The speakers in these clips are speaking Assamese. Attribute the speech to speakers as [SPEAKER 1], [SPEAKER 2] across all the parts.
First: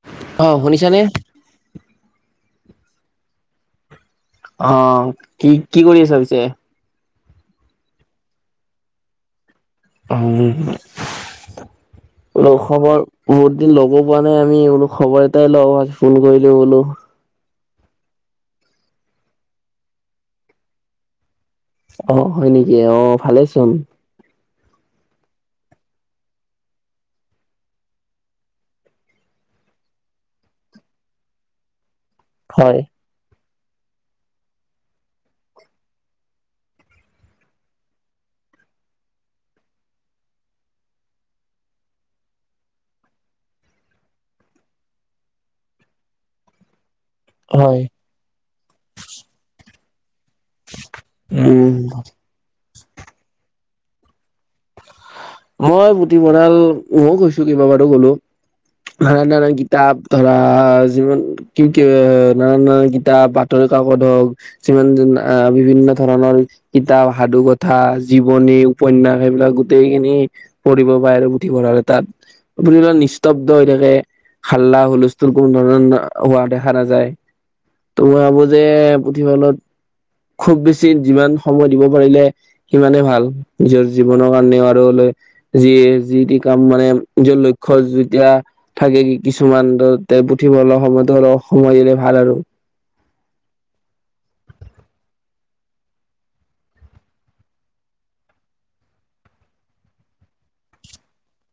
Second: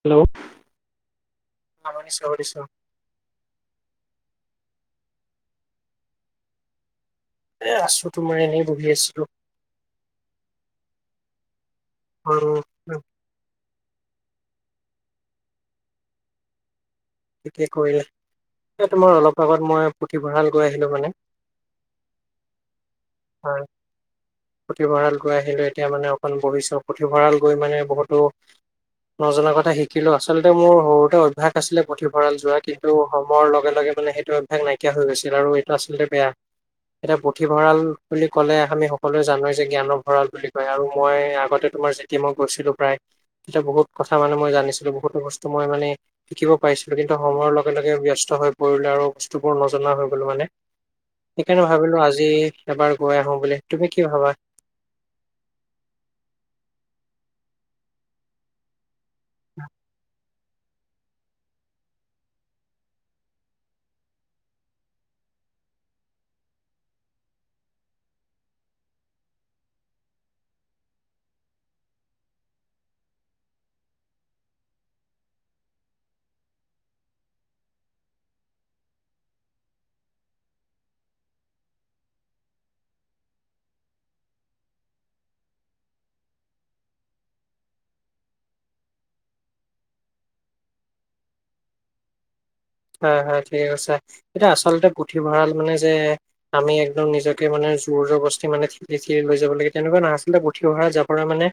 [SPEAKER 1] হেল্ল'
[SPEAKER 2] অ শুনিছানে?
[SPEAKER 1] অ নিছো নিছো
[SPEAKER 2] অ কি কি কৰি আছ পিছে?
[SPEAKER 1] এ আছো তোমাৰ এনেই বহি আছিলো
[SPEAKER 2] উ
[SPEAKER 1] আৰু
[SPEAKER 2] খবৰ বহুত দিন ল'ব প নাই আমি বোলো খবৰ এটাই লওঁ আজ ফোন কৰিলো বোলো।
[SPEAKER 1] টিকেই কৰিলে তোমাৰ অলপ আগত মই পুথিভঁৰাল, গৈ আহিলো মানে
[SPEAKER 2] অ হয় নেকি অ ভালে
[SPEAKER 1] হয়,
[SPEAKER 2] চোন
[SPEAKER 1] পুথিভঁৰাল, গৈ আহিলো এতিয়া মানে অকণ ভৱিষ পুথিভঁৰাল গৈ মানে বহুতো। নজনা কথা শিকিলো আচলতে মোৰ সৰুতে অভ্যয়াস আছিলে পুথিভঁৰাল যোৱাৰ
[SPEAKER 2] হয়
[SPEAKER 1] কিন্তু সময়ৰ লগে লগে মানে সেইটো অভ্যাস নাইকিয়া হৈ গৈছিল আৰু এইটো আচলতে বেয়া। এটা পুথিভঁৰাল, বুলি ক'লে আমি সকলোৱে জানোৱ যে জ্ঞানৰ ভঁৰাল, বুলি কয় আৰু মই আগতে তোমাৰ এতিয়া মই গৈছিলো প্ৰায় তেতিয়া বহুত কথা মানে মই জানিছিলো বহুতো বস্তু মই মানে শিকিব পাইছিলো কিন্তু সময়ৰ লগে
[SPEAKER 2] হয়।
[SPEAKER 1] লগে ব ব্যস্ত হৈ পৰিলে আৰু বস্তুবোৰ নজনা হৈ গ'লো। মানে সেইকাৰণে
[SPEAKER 2] উম
[SPEAKER 1] ভাবিলো আজি এবাৰ গৈ আহো বুলি তুমি কি ভাবা
[SPEAKER 2] মই পুটি ভৰাল মইয়ো গৈছো কেইাবাৰো গ'লো। নানা নানা কিতাপ ধৰা যিমান কি কি এ নানা নানা কিতাপ বাতৰি কাকত হওক সিমান বিভিন্ন ধৰণৰ কিতাপ সাধু, কথা জীৱনী, উপন্যাস, এইবিলাক গোটেইখিনি পঢ়িব পাৰে আৰু গুথি পঢ়িব পাৰে তাত নিস্তব্ধ হৈ থাকে হাল্লা হুলস্থুৰ কোনো ধৰণৰ হোৱা দেখা নাযায়। ত' মই ভাবো যে পুথিভঁলত খুব বেছি যিমান সময় দিব পাৰিলে। সিমানে ভাল নিজৰ জীৱনৰ কাৰণেও আৰু যি যিয়ে যি যি কাম মানে নিজৰ লক্ষ্য যেতিয়া থাকে কি কিছুমান পুথিভঁৰাল সময়ত হলে সময় দিলে ভাল আৰু
[SPEAKER 1] হয় হয় ঠিক আছে এতিয়া আচলতে পুথিভঁৰাল, মানে যে। আমি একদম নিজকে মানে জোৰ জোৰ বস্তি মানে ঠেলি লৈ যাব লাগে তেনেকুৱা নাছিলে পুঠি অহা জ পৰা মানে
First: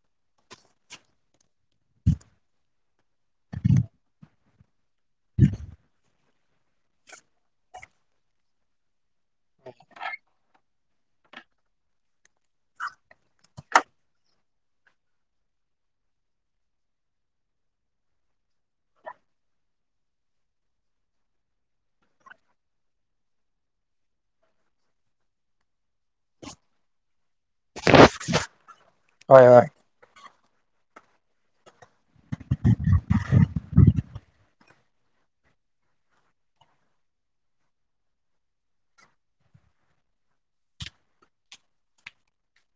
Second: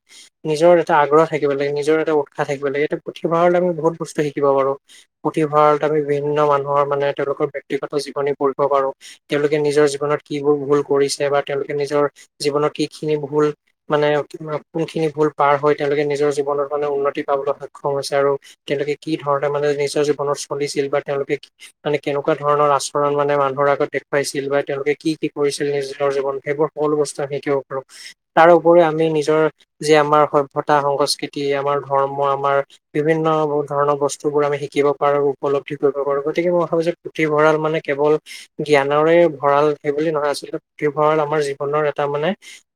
[SPEAKER 1] নিজৰ এটা আগ্ৰহ থাকিব লাগিব নিজৰ এটা উৎসাহ থাকিব লাগে এইটো পুথিভঁৰাল আমি বহুত বস্তু শিকিব পাৰোঁ পুথিভঁৰালত আমি বিভিন্ন মানুহৰ মানে তেওঁলোকৰ ব্যক্তিগত জীৱনী পঢ়িব পাৰোঁ তেওঁলোকে নিজৰ জীৱনত কিবোৰ ভুল কৰিছে বা তেওঁলোকে নিজৰ জীৱনত কি খিনি ভুল মানে কোনখিনি ভুল পাৰ হৈ তেওঁলোকে নিজৰ জীৱনত মানে উন্নতি পাবলৈ সক্ষম হৈছে আৰু তেওঁলোকে কি ধৰণে মানে নিজৰ জীৱনত চলিছিল বা তেওঁলোকে মানে কেনেকুৱা ধৰণৰ আচৰণ মানে মানুহৰ আগত দেখুৱাইছিল বা তেওঁলোকে কি কি কৰিছিল নিজৰ জীৱন সেইবোৰ সকলো‌‌ বস্তু আমি শিকিব পাৰোঁ তাৰপৰি আমি নিজৰ
[SPEAKER 2] হয় হয়
[SPEAKER 1] যে আমাৰ সভ্যতা সংস্কৃতি আমাৰ ধৰ্ম আমাৰ বিভিন্ন ধৰণৰ বস্তু বোৰ আমি শিকিব পাৰোঁ উপলব্ধি কৰিব পাৰোঁ গতিকে মই ভাবো যে পুথিভঁৰাল মানে কেৱল জ্ঞানৰে ভঁৰাল সেই বুলি নহয় আচলতে পুথিভঁৰাল আমাৰ জীৱনৰ এটা মানে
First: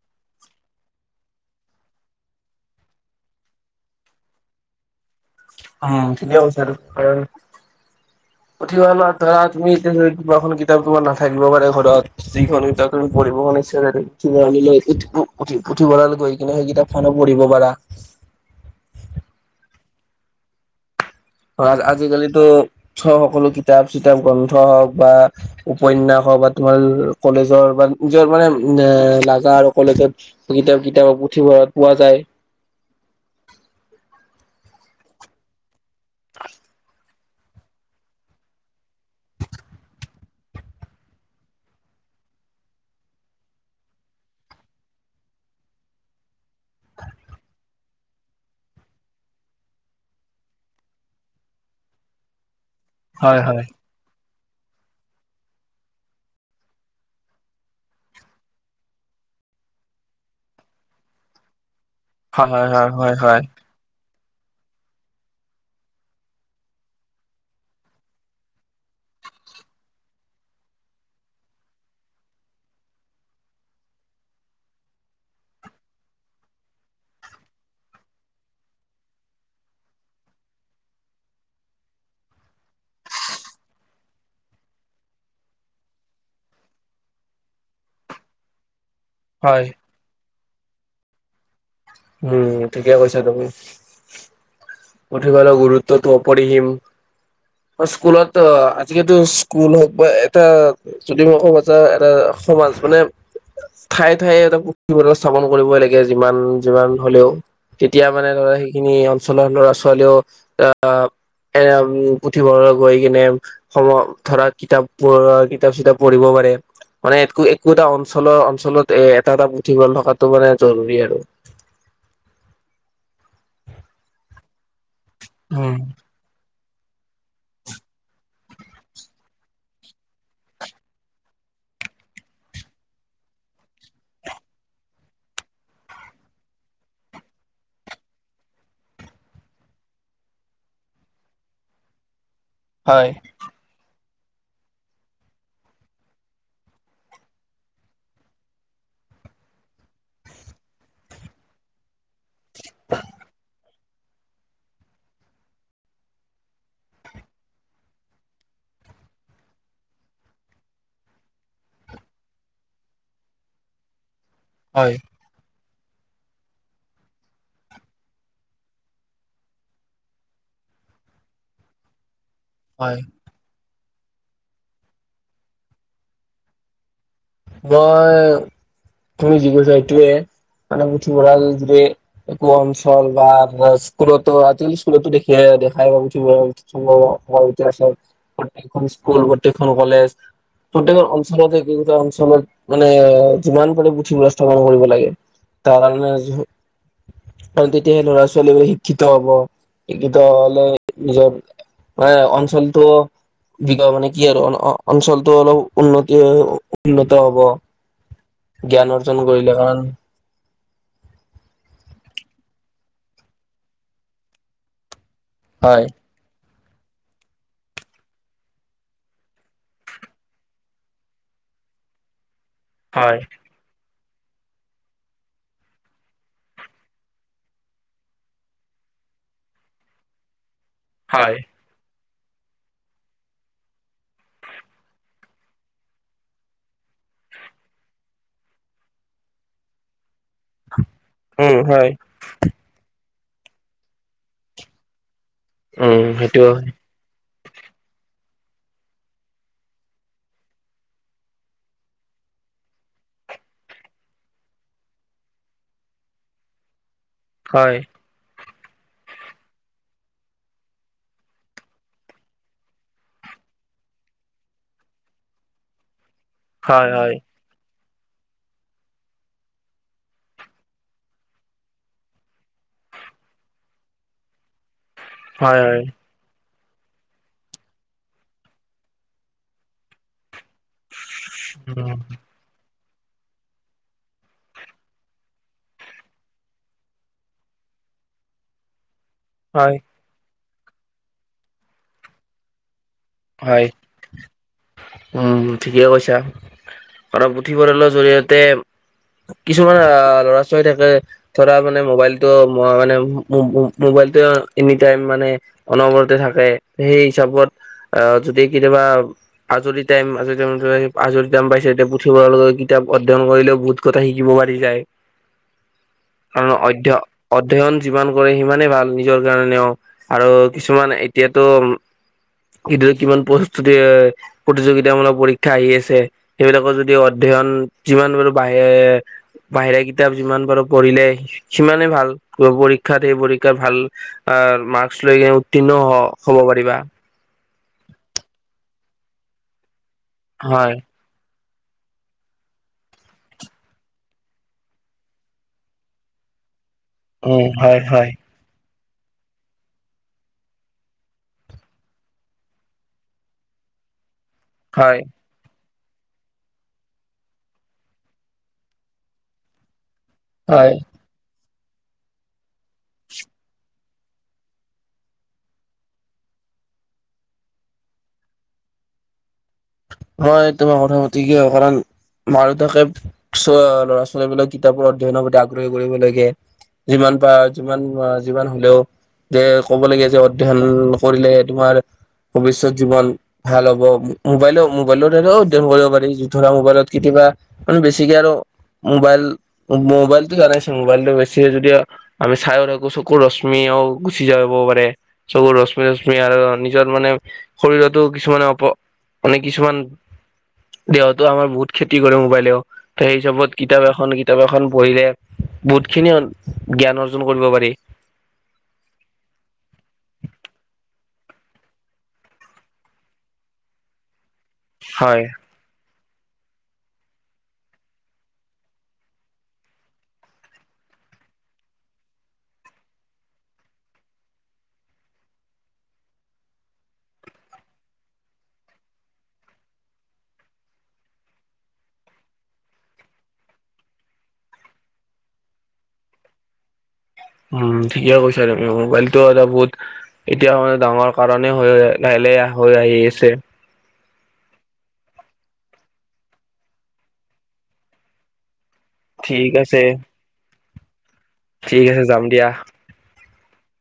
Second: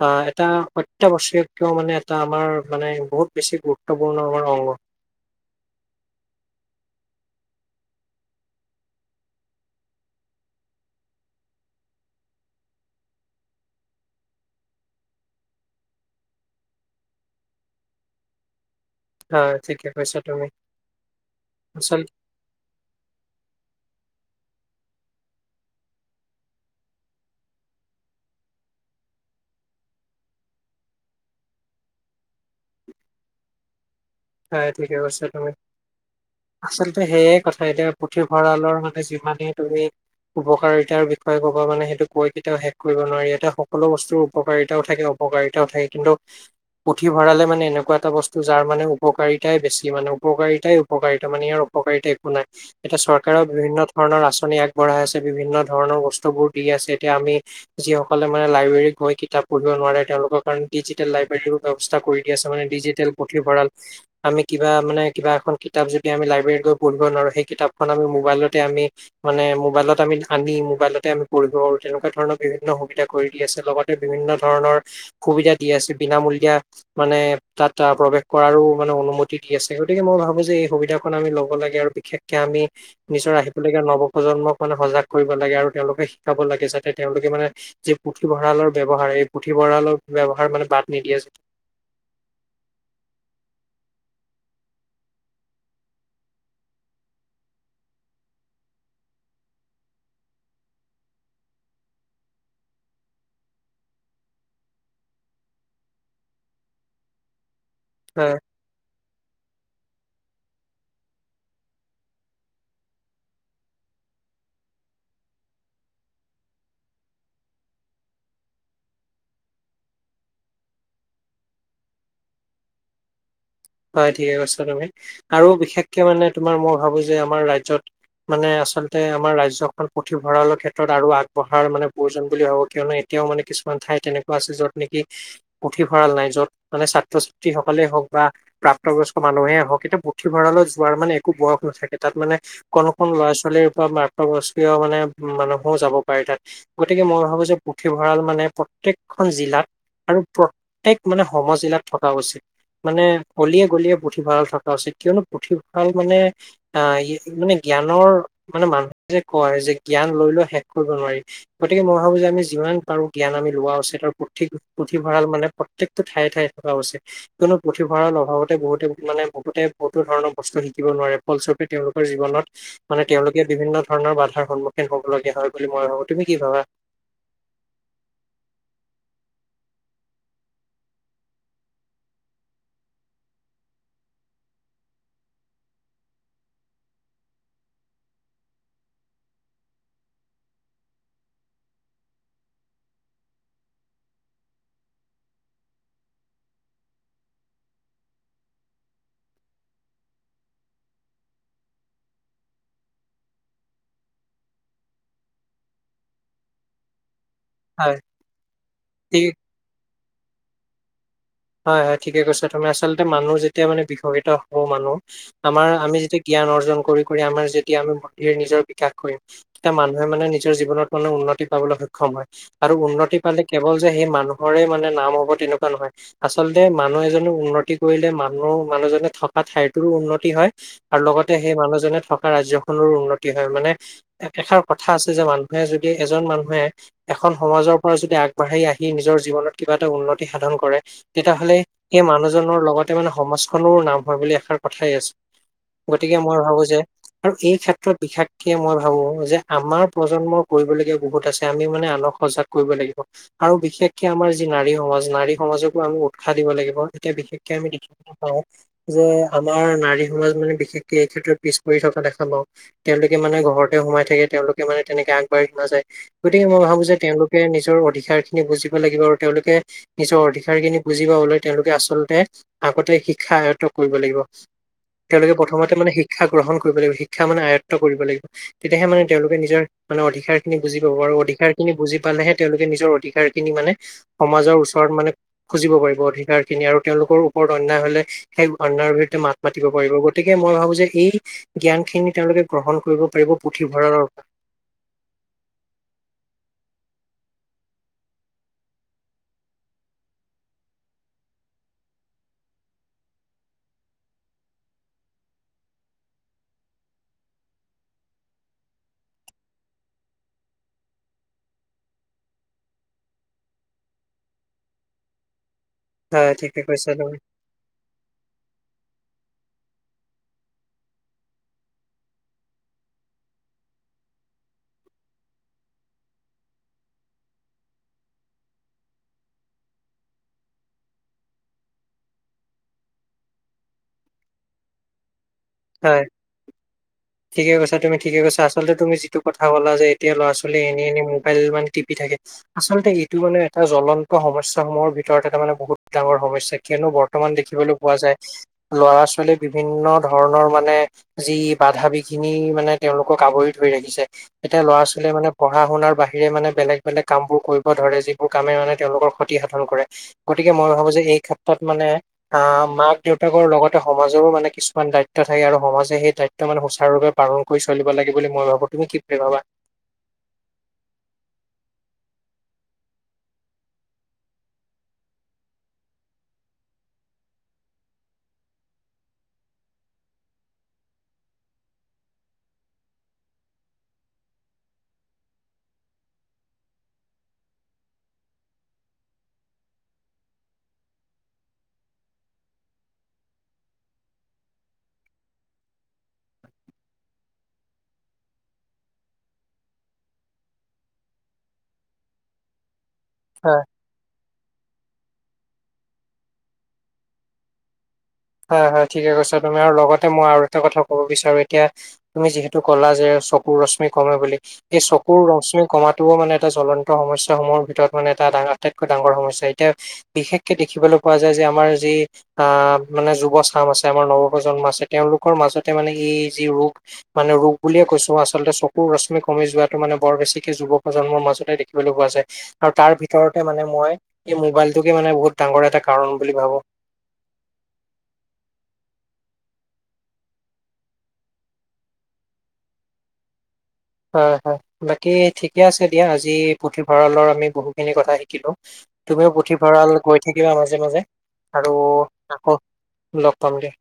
[SPEAKER 1] অহ এটা অত্যাৱশ্যকীয় মানে এটা আমাৰ মানে বহুত বেছি গুৰুত্বপূৰ্ণ আমাৰ অংগ
[SPEAKER 2] অহ ঠিকে কৈছা আৰু পুথিভঁৰাল ধৰা তুমি এতিয়া কিবাখন কিতাপ তোমাৰ নাথাকিব পাৰে ঘৰত যি খন কিতাপ তুমি পঢ়িব কাৰনে ইচ্ছা যায় থাকে পু পুথিভৰাল গৈ কিনে সেই কিতাপ খনো পঢ়িব পাৰা
[SPEAKER 1] হয় ঠিকে কৈছা তুমি
[SPEAKER 2] অ
[SPEAKER 1] আচল
[SPEAKER 2] আজিকালিতো সকলো কিতাপ চিতাপ গ্ৰন্থ হওঁক বা উপন্যাস হওঁক বা তোমাৰ কলেজৰ বা নিজৰ মানে এ লাগা আৰু কলেজত কিতাপ কিতাপ পুথিভঁৰাত পোৱা যায়
[SPEAKER 1] হয় ঠিকে কৈছা তুমি আচলতে সেয়াই কথা এতিয়া পুথিভঁৰালৰ মানে যিমানেই তুমি উপকাৰিতাৰ বিষয়ে ক'ব মানে সেইটো কৈ কেতিয়াও শেষ কৰিব নোৱাৰি ইয়াতে সকলো বস্তুৰ উপকাৰিতাও থাকে অ অপকাৰিতা থাকে কিন্তু পুথিভঁৰালে মানে এনেকুৱা এটা বস্তু যাৰ মানে উ উপকাৰিতাই বেছি মানে উপকাৰিতাই উপকাৰিতাই মানে ইয়াৰ অপকাৰিতা একো নাই এতিয়া
[SPEAKER 2] হয়
[SPEAKER 1] চৰকাৰও
[SPEAKER 2] হয়।
[SPEAKER 1] বিভিন্ন ধৰণৰ আঁচনি আগবঢ়াই আছে বিভিন্ন ধৰণৰ বস্তুবোৰ দি আছে এতিয়া আমি যিসকলে মানে লাইব্ৰেৰীত গৈ কিতাপ পঢ়িব নোৱাৰে তেওঁলোকৰ কাৰণে ডিজিটেল লাইব্ৰেৰীও ব্যৱস্থা কৰি দি
[SPEAKER 2] হয়
[SPEAKER 1] আছে মানে
[SPEAKER 2] হয় হয়
[SPEAKER 1] ডিজিটেল
[SPEAKER 2] হয়
[SPEAKER 1] পুথিভঁৰাল
[SPEAKER 2] [unintelligible]
[SPEAKER 1] আমি কিবা মানে কিবা এখন কিতাপ যদি আমি লাইব্ৰেৰীত গৈ পঢ়িব নোৱাৰোঁ সেই কিতাপখন আমি মোবাইলতে আমি মানে মোবাইলত আমি আনি মোবাইলতে আমি পঢ়িব তেনেকুৱা ধৰণৰ বিভিন্ন সুবিধা কৰি দি আছে লগত এ বিভিন্ন ধৰণৰ সুবিধা দি আছে বিনামূলীয়া মানে তাত প্ৰৱেশ কৰাৰো মানে অনুমতি দি আছে গতিকে মই ভাবো যে এই সুবিধা কণ আমি ল'ব লাগে আৰু বিশেষকে আমি নিজৰ আহিলগীয়া নৱপ্ৰজন্মক মানে সজাগ কৰিব লাগে আৰু তেওঁলোকে শিকাব লাগে যাতে তেওঁলোকে মানে যি পুথিভঁৰালৰ ব্যৱহাৰ এই
[SPEAKER 2] হয়
[SPEAKER 1] পুথিভঁৰালৰ ব্যৱহাৰ মানে বাদ নিদিয়া যে।
[SPEAKER 2] উম ঠিকে কৈছা তুমি পুথিভঁৰাল গুৰুত্বটো অপৰিহিম। স্কুলত অহ আজিকালিতো স্কুল হওঁক বা এটা যদি মই ক'ব যাওঁ এটা সমান মানে ঠায়ে ঠায়ে এটা পুঠিভৰাঁল স্থাপন কৰিবই লাগে যিমান যিমান হলেও তেতিয়া মানে ধৰা সেইখিনি অঞ্চলৰ ল'ৰা ছোৱালীও আহ। এ পুথিভঁৰাল গৈ কিনে সময় ধৰা কিতাপবোৰত কিতাপ চিতাপ পঢ়িব পাৰে। মানে একো একো এটা অঞ্চলৰ অঞ্চলত এ এটা এটা পুথিভঁৰাল থকাটো মানে জৰুৰী আৰু।
[SPEAKER 1] হয় ঠিকে কৈছা তুমি আৰু
[SPEAKER 2] উম
[SPEAKER 1] বিশেষকে মানে তোমাৰ মই ভাবো যে আমাৰ ৰাজ্যত। মানে আচলতে আমাৰ ৰাজ্যৰখন পুথিভঁৰালৰ ক্ষেত্ৰত আৰু আগবঢ়াৰ মানে প্ৰয়োজন বুলি ভাবো কিয়নো এতিয়াও মানে কিছুমান ঠাইত তেনেকুৱা আছে যত নেকি পুথিভঁৰাল নাই য'ত মানে ছাত্ৰ ছাত্ৰী সকলেই হওক বা প্ৰাপ্তবয়স্ক মানুহেই হওক এতিয়া পুথিভঁৰালৈ যোৱাৰ মানে একো বয়স নাথাকে তাত মানে অকণ
[SPEAKER 2] হয়
[SPEAKER 1] অকণ ল'ৰা ছোৱালীৰ পৰা মাকবস্মীয় মানে মানুহেও যাব পাৰে তাত। গতিকে মই ভাবো যে পুথিভঁৰাল মানে প্ৰত্যেকখন জিলাত আৰু প্ৰত্যেক মানে সমজিলাত থকা অৱেশ্যে মানে গলিয়ে গলিয়ে পুথিভঁৰাল থকা উচিত কিয়নো পুথিভঁৰাল মানে আহ ই মানে জ্ঞানৰ মানে মানুহে যে কয় যে জ্ঞান লৈ লৈ শেষ কৰিব নোৱাৰি গতিকে মই ভাবো যে আমি যিমান পাৰো জ্ঞান আমি লোৱা উচিত আৰু পুথি
[SPEAKER 2] হয়
[SPEAKER 1] পুথিভঁৰাল মানে প্ৰত্যেকতটো ঠাইয়ে ঠাইয়ে থকা উচিত কিয়নো পুথিভঁৰাল লগতে বহুতে মানে বহুতে বহুতো ধৰণৰ বস্তু শিকিব নোৱাৰে ফলস্বৰূপে তেওঁলোকৰ জীৱনত
[SPEAKER 2] হয়
[SPEAKER 1] মানে তেওঁলোকে বিভিন্ন ধৰণৰ বাধাৰ সন্মুখীন হবলগীয়া হয় বুলি মই ভাবো। তুমি কি ভাবা?
[SPEAKER 2] মই তুমি যি কৈছা সেইটোয়ে মানে পুথিভঁৰাল যদি একো অঞ্চল বা আপোনাৰ স্কুলতো আজিকালি স্কুলতো দেখিয় দেখাই পাব সম্ভৱ হয় এতিয়া চোৱা প্ৰতেইক খন স্কুল প্ৰতেইকখন কলেজ প্ৰত্যেকৰ অঞ্চলতে যিকিটা অ ঞ্চলত মানে যিমান পাৰে পুথিভঁৰাল ব্যৱস্থা কৰিব লাগে তাৰ কাৰণে আৰু তেতিয়াহে ল'ৰা ছোৱালীবোৰ শিক্ষিত হব শিক্ষিত হলে নিজৰ মানে অঞ্চলটো বিক মানে কি আৰু অঞ্চলটো অলপ উন্নতি হৈ উন্নত হব
[SPEAKER 1] হয়
[SPEAKER 2] জ্ঞান অৰ্জন
[SPEAKER 1] ঠিক
[SPEAKER 2] কৰিলে কাৰণ
[SPEAKER 1] হয় হয় ঠিকে কৈছা তুমি। আচলতে মানুহ যেতিয়া মানে বিকম্পিত হব মানুহ আমাৰ
[SPEAKER 2] হয়
[SPEAKER 1] আমি যেতিয়া জ্ঞান অৰ্জন কৰি কৰি আমাৰ যেতিয়া আমি মন্দিৰৰ নিজে বিকাশ কৰিম এটা মানুহে মানে নিজৰ জীৱনত মানে উন্নতি পাবলৈ সক্ষম হয়। আৰু উন্নতি
[SPEAKER 2] হয়
[SPEAKER 1] পালে কেৱল যে সেই মানুহৰে মানে নাম হ'ব তেনেকুৱা নহয় আচলতে মানুহ এজনে উন্নতি কৰিলে মানুহ মানুহজনে থকা ঠাইটোৰো উন্নতি হয় আৰু লগতে
[SPEAKER 2] হয়
[SPEAKER 1] সেই মানুহজনে থকা ৰাজ্যখনৰো উন্নতি হয় মানে এষাৰ কথা আছে যে মানুহে যদি এজন মানুহে এখন সমাজৰ পৰা যদি আগবাঢ়ি আহি নিজৰ জীৱনত কিবা এটা উন্নতি সাধন কৰে তেতিয়াহ'লে
[SPEAKER 2] উম হয়
[SPEAKER 1] সেই মানুহজনৰ লগতে মানে সমাজখনৰ নাম হয় বুলি এষাৰ কথাই আছে।
[SPEAKER 2] উম
[SPEAKER 1] গতিকে মই
[SPEAKER 2] সেইটো
[SPEAKER 1] ভাবো যে আৰু এই ক্ষেত্ৰত বিশেষকৈ মই ভাবোঁ যে আমাৰ প্ৰজন্ম কৰিবলগীয়া বহুত আছে আমি মানে আনক সজাক কৰিব লাগিব আৰু বিশেষকে আমাৰ যি নাৰী সমাজ নাৰী সমাজক আমি উৎসাহ দিব লাগিব এতিয়া বিশেষকে আমি
[SPEAKER 2] হয়
[SPEAKER 1] দেখি পাওঁ যে আমাৰ নাৰী সমাজ মানে বিশেষকে এই ক্ষেত্ৰত পিছ পৰি থকা দেখা পাওঁ তেওঁলোকে মানে ঘৰতে সোমাই থাকে তেওঁলোকে মানে তেনেকে আগবাঢ়ি নাযায়। গতিকে মই ভাবো
[SPEAKER 2] হয়
[SPEAKER 1] যে
[SPEAKER 2] হয়
[SPEAKER 1] তেওঁলোকে নিজৰ অধিকাৰ খিনি বুজিব লাগিব আৰু তেওঁলোকে নিজৰ অধি কাৰ খিনি বুজি পাবলৈ তেওঁলোকে আচলতে আগতে শিক্ষা আয়ত্ব কৰিব লাগিব। তেওঁলোকে
[SPEAKER 2] হয়
[SPEAKER 1] প্ৰথমতে
[SPEAKER 2] হয়
[SPEAKER 1] মানে শিক্ষা গ্ৰহণ কৰিব লাগিব শিক্ষা মানে আয়ত্ব কৰিব লাগিব। তেতিয়াহে মানে তেওঁলোকে নিজৰ মানে অধিকাৰ খিনি বুজি পাব আৰু অধি কাৰ খিনি
[SPEAKER 2] উম
[SPEAKER 1] বুজি পালেহে তেওঁলোকে নিজৰ অধিকাৰ খিনি মানে সমাজৰ ওচৰত মানে খুজিব পাৰিব অধিকাৰ খিনি আৰু তেওঁলোকৰ ওপৰত অন্যায় হলে সেই অন্যায়ৰ বিৰুদ্ধে মাত মাতিব
[SPEAKER 2] হয়
[SPEAKER 1] পাৰিব গতি গতিকে মই ভাবো যে এই জ্ঞান খিনি তেওঁলোকে গ্ৰহণ কৰিব পাৰিব
[SPEAKER 2] হয়
[SPEAKER 1] পুথিভঁৰালৰ পৰা।
[SPEAKER 2] উম ঠিকে কৈছা কাৰণ পুথিভঁৰালৰ জৰিয়তে কিছুমান আহ ল'ৰা ছোৱালী থাকে - ধৰা মানে মোবাইলটো মানে মো মো মোবাইলটো এনি টাইম মানে- অনবৰতে থাকে, সেই হিচাপত আহ যদি কেতিয়াবা- আজৰি টাইম আজৰি টাইম ধৰা আজৰি টাইম পাইছে এতিয়া পুথিভৰালৈ গৈ কিতাপ অধয়ন কৰিলেও বহুত- কথা শিকিব পাৰি যায়,
[SPEAKER 1] পৰা হয়
[SPEAKER 2] আৰু
[SPEAKER 1] ঠিকে কৈছা তুমি
[SPEAKER 2] অধ্যয়- অধ্যয়ন যিমান কৰে সিমানেই ভাল নিজৰ কাৰণেও আৰু কিছুমান এতিয়াতো - এইদৰে কিমান প্ৰস্তু দিয়ে - প্ৰতিযোগিতামূলক পৰীক্ষা আহি আছে সেইবিলাকৰ যদি অধ্যয়ন যিমান পাৰো বাহিৰ- বাহিৰা কিতাপ যিমান পাৰো পঢ়িলে সিমানে ভাল পৰীক্ষাত সেই পৰীক্ষাৰ ভাল- মাস্ক লৈ কিনে উত্তীৰ্ণ হব পাৰিবা।
[SPEAKER 1] ঠিকেই কৈছা তুমি ঠিকেই কৈছা আচলতে তুমি যিটো কথা' কলা যে এতিয়া ল' ছোৱালী
[SPEAKER 2] হয়
[SPEAKER 1] এনেই এনেই ম'বাইল মানে টিপি থাকে। আচলতে এইটো মানে এটা জ্বলন্ত সমস্যা সমূহৰ ভিতৰত এটা মানে বহুত ডাঙৰ সমস্যা কিয়নো বৰ- বৰ্তমান
[SPEAKER 2] উম
[SPEAKER 1] দেখিবলৈ
[SPEAKER 2] হয়
[SPEAKER 1] পোৱা
[SPEAKER 2] হয়
[SPEAKER 1] যায়, ল'ৰা-ছোৱালী বিভিন্ন ধৰ- ধৰণৰ মানে যি বাধা বিঘিনি মানে তেওঁলোকক আৱৰি ধৰি ৰাখিছে - এতিয়া
[SPEAKER 2] হয়
[SPEAKER 1] লৰা-ছোৱালীয়ে মানে - পঢ়া শুনাৰ বাহিৰে মানে বেলেগ বেলেগ কামবোৰ কৰিব ধৰে, যিবোৰ কামে মানে তেওঁলোকৰ ক্ষতি সাধন কৰে। গতিকে মই
[SPEAKER 2] হয়
[SPEAKER 1] ভাবো যে এই ক্ষেত্ৰত মানে আহ মাক দেউতাকৰ লগতে সমাজৰো মানে কিছুমান দায়িত্ব- দায়িত্ব থাকে আৰু সমাজে সেই দায়িত্ব মানে সুচাৰুৰূপে পাল কৰি চলিব লাগে বুলি মই ভাবো। তুমি কি বুলি ভাবা?
[SPEAKER 2] হয় তোমাৰ কথা সঠিকে হয়, কাৰণ মাক দেউতাকে - চ্ ল'ৰা-ছোৱালীবিলাক কিতাপৰ অধ্যয়নৰ প্ৰতি আগ্ৰহী কৰিব লাগে। যিমান বা যিমান বা যিমান হলেও - যে ক'ব লাগীয়া যে অধ্যয়ন কৰিলে তোমাৰ - ভৱিষ্যত জীৱন ভাল হ'ব, মোবাইলও- মোবাইলত হ'লেও অধ্যয়ন কৰিব পাৰি, ধৰা মোবাইলত কেতিয়াবা মানে বেছিকে আৰু মোবাইল - মোবাইলটো জানাই চোন, মোবাইলটো বেছি যদি দিয়া- আমি চাইও থাকো চকুৰ ৰশ্মিও গুচি যাব পাৰে। চকু ৰশ্মি ৰশ্মি আৰু নিজৰ মানে শৰীৰতো কিছুমানে অপ- মানে কিছুমান দেহতো আমাৰ বহুত ক্ষতি কৰে মোবাইলেও, সেই
[SPEAKER 1] হয়
[SPEAKER 2] হিচাপত কিতাপ এখন- কিতাপ এখন পঢ়িলে বহুতখিনি জ্ঞান অৰ্জন কৰিব পাৰি।
[SPEAKER 1] হয়, হয় ঠিকে কৈছা তুমি, আৰু লগতে মই আৰু এটা কথা কব বিচাৰো এতিয়া- তুমি যিহেতু কলা যে চকুৰ ৰশ্মি কমে বুলি, সেই চকুৰ
[SPEAKER 2] হয়
[SPEAKER 1] ৰশ্মি- কমাটোও মানে এটা জ্বলন্ত সমস্যাসমূহৰ ভিতৰত মানে এটা ডাঙৰ আটাইতকৈ ডাঙৰ সমস্যা। এতিয়া - বিশেষকে দেখিবলৈ পোৱা যায় যে আমাৰ যি আহ- মানে যুৱ চাম আছে আমাৰ নৱপ্ৰজন্ম আছে তেওঁলোকৰ মাজতে মানে এই যি ৰোগ - মানে ৰোগ বুলিয়ে কৈছো, আচলতে চকুৰ ৰশ্মি কমি যোৱাটো মানে বৰ বেছিকে যুৱ প্ৰজন্মৰ মাজতে দেখিবলৈ পোৱা যায়। আৰু তাৰ ভিতৰতে মানে মই, এই মোবাইলটোকে মানে বহুত ডাঙৰ এটা কাৰণ বুলি ভাবো।
[SPEAKER 2] উম, ঠিকেই কৈছা তুমি মোবাইলটো এটা বহুত - এতিয়া সময়ে ডাঙৰ কাৰণে হৈ লাহে লাহে হৈ আহি আছে।
[SPEAKER 1] হয়, হয়, বাকী ঠিকে আছে দিয়া আজি পুথিভঁৰালৰ আমি বহুখিনি কথা শিকিলো। তুমিও
[SPEAKER 2] ঠিক আছে
[SPEAKER 1] পুথিভৰাল গৈ থাকিবা মাজে মাজে আৰু
[SPEAKER 2] ঠিক আছে যাম দিয়া
[SPEAKER 1] আকৌ - লগ পাম দিয়া।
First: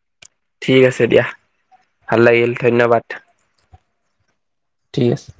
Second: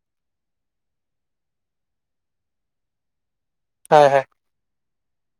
[SPEAKER 2] ঠিক আছে দিয়া, ভাল লাগিল ধন্যবাদ।
[SPEAKER 1] হয়, হয়।
[SPEAKER 2] ঠিক আছে।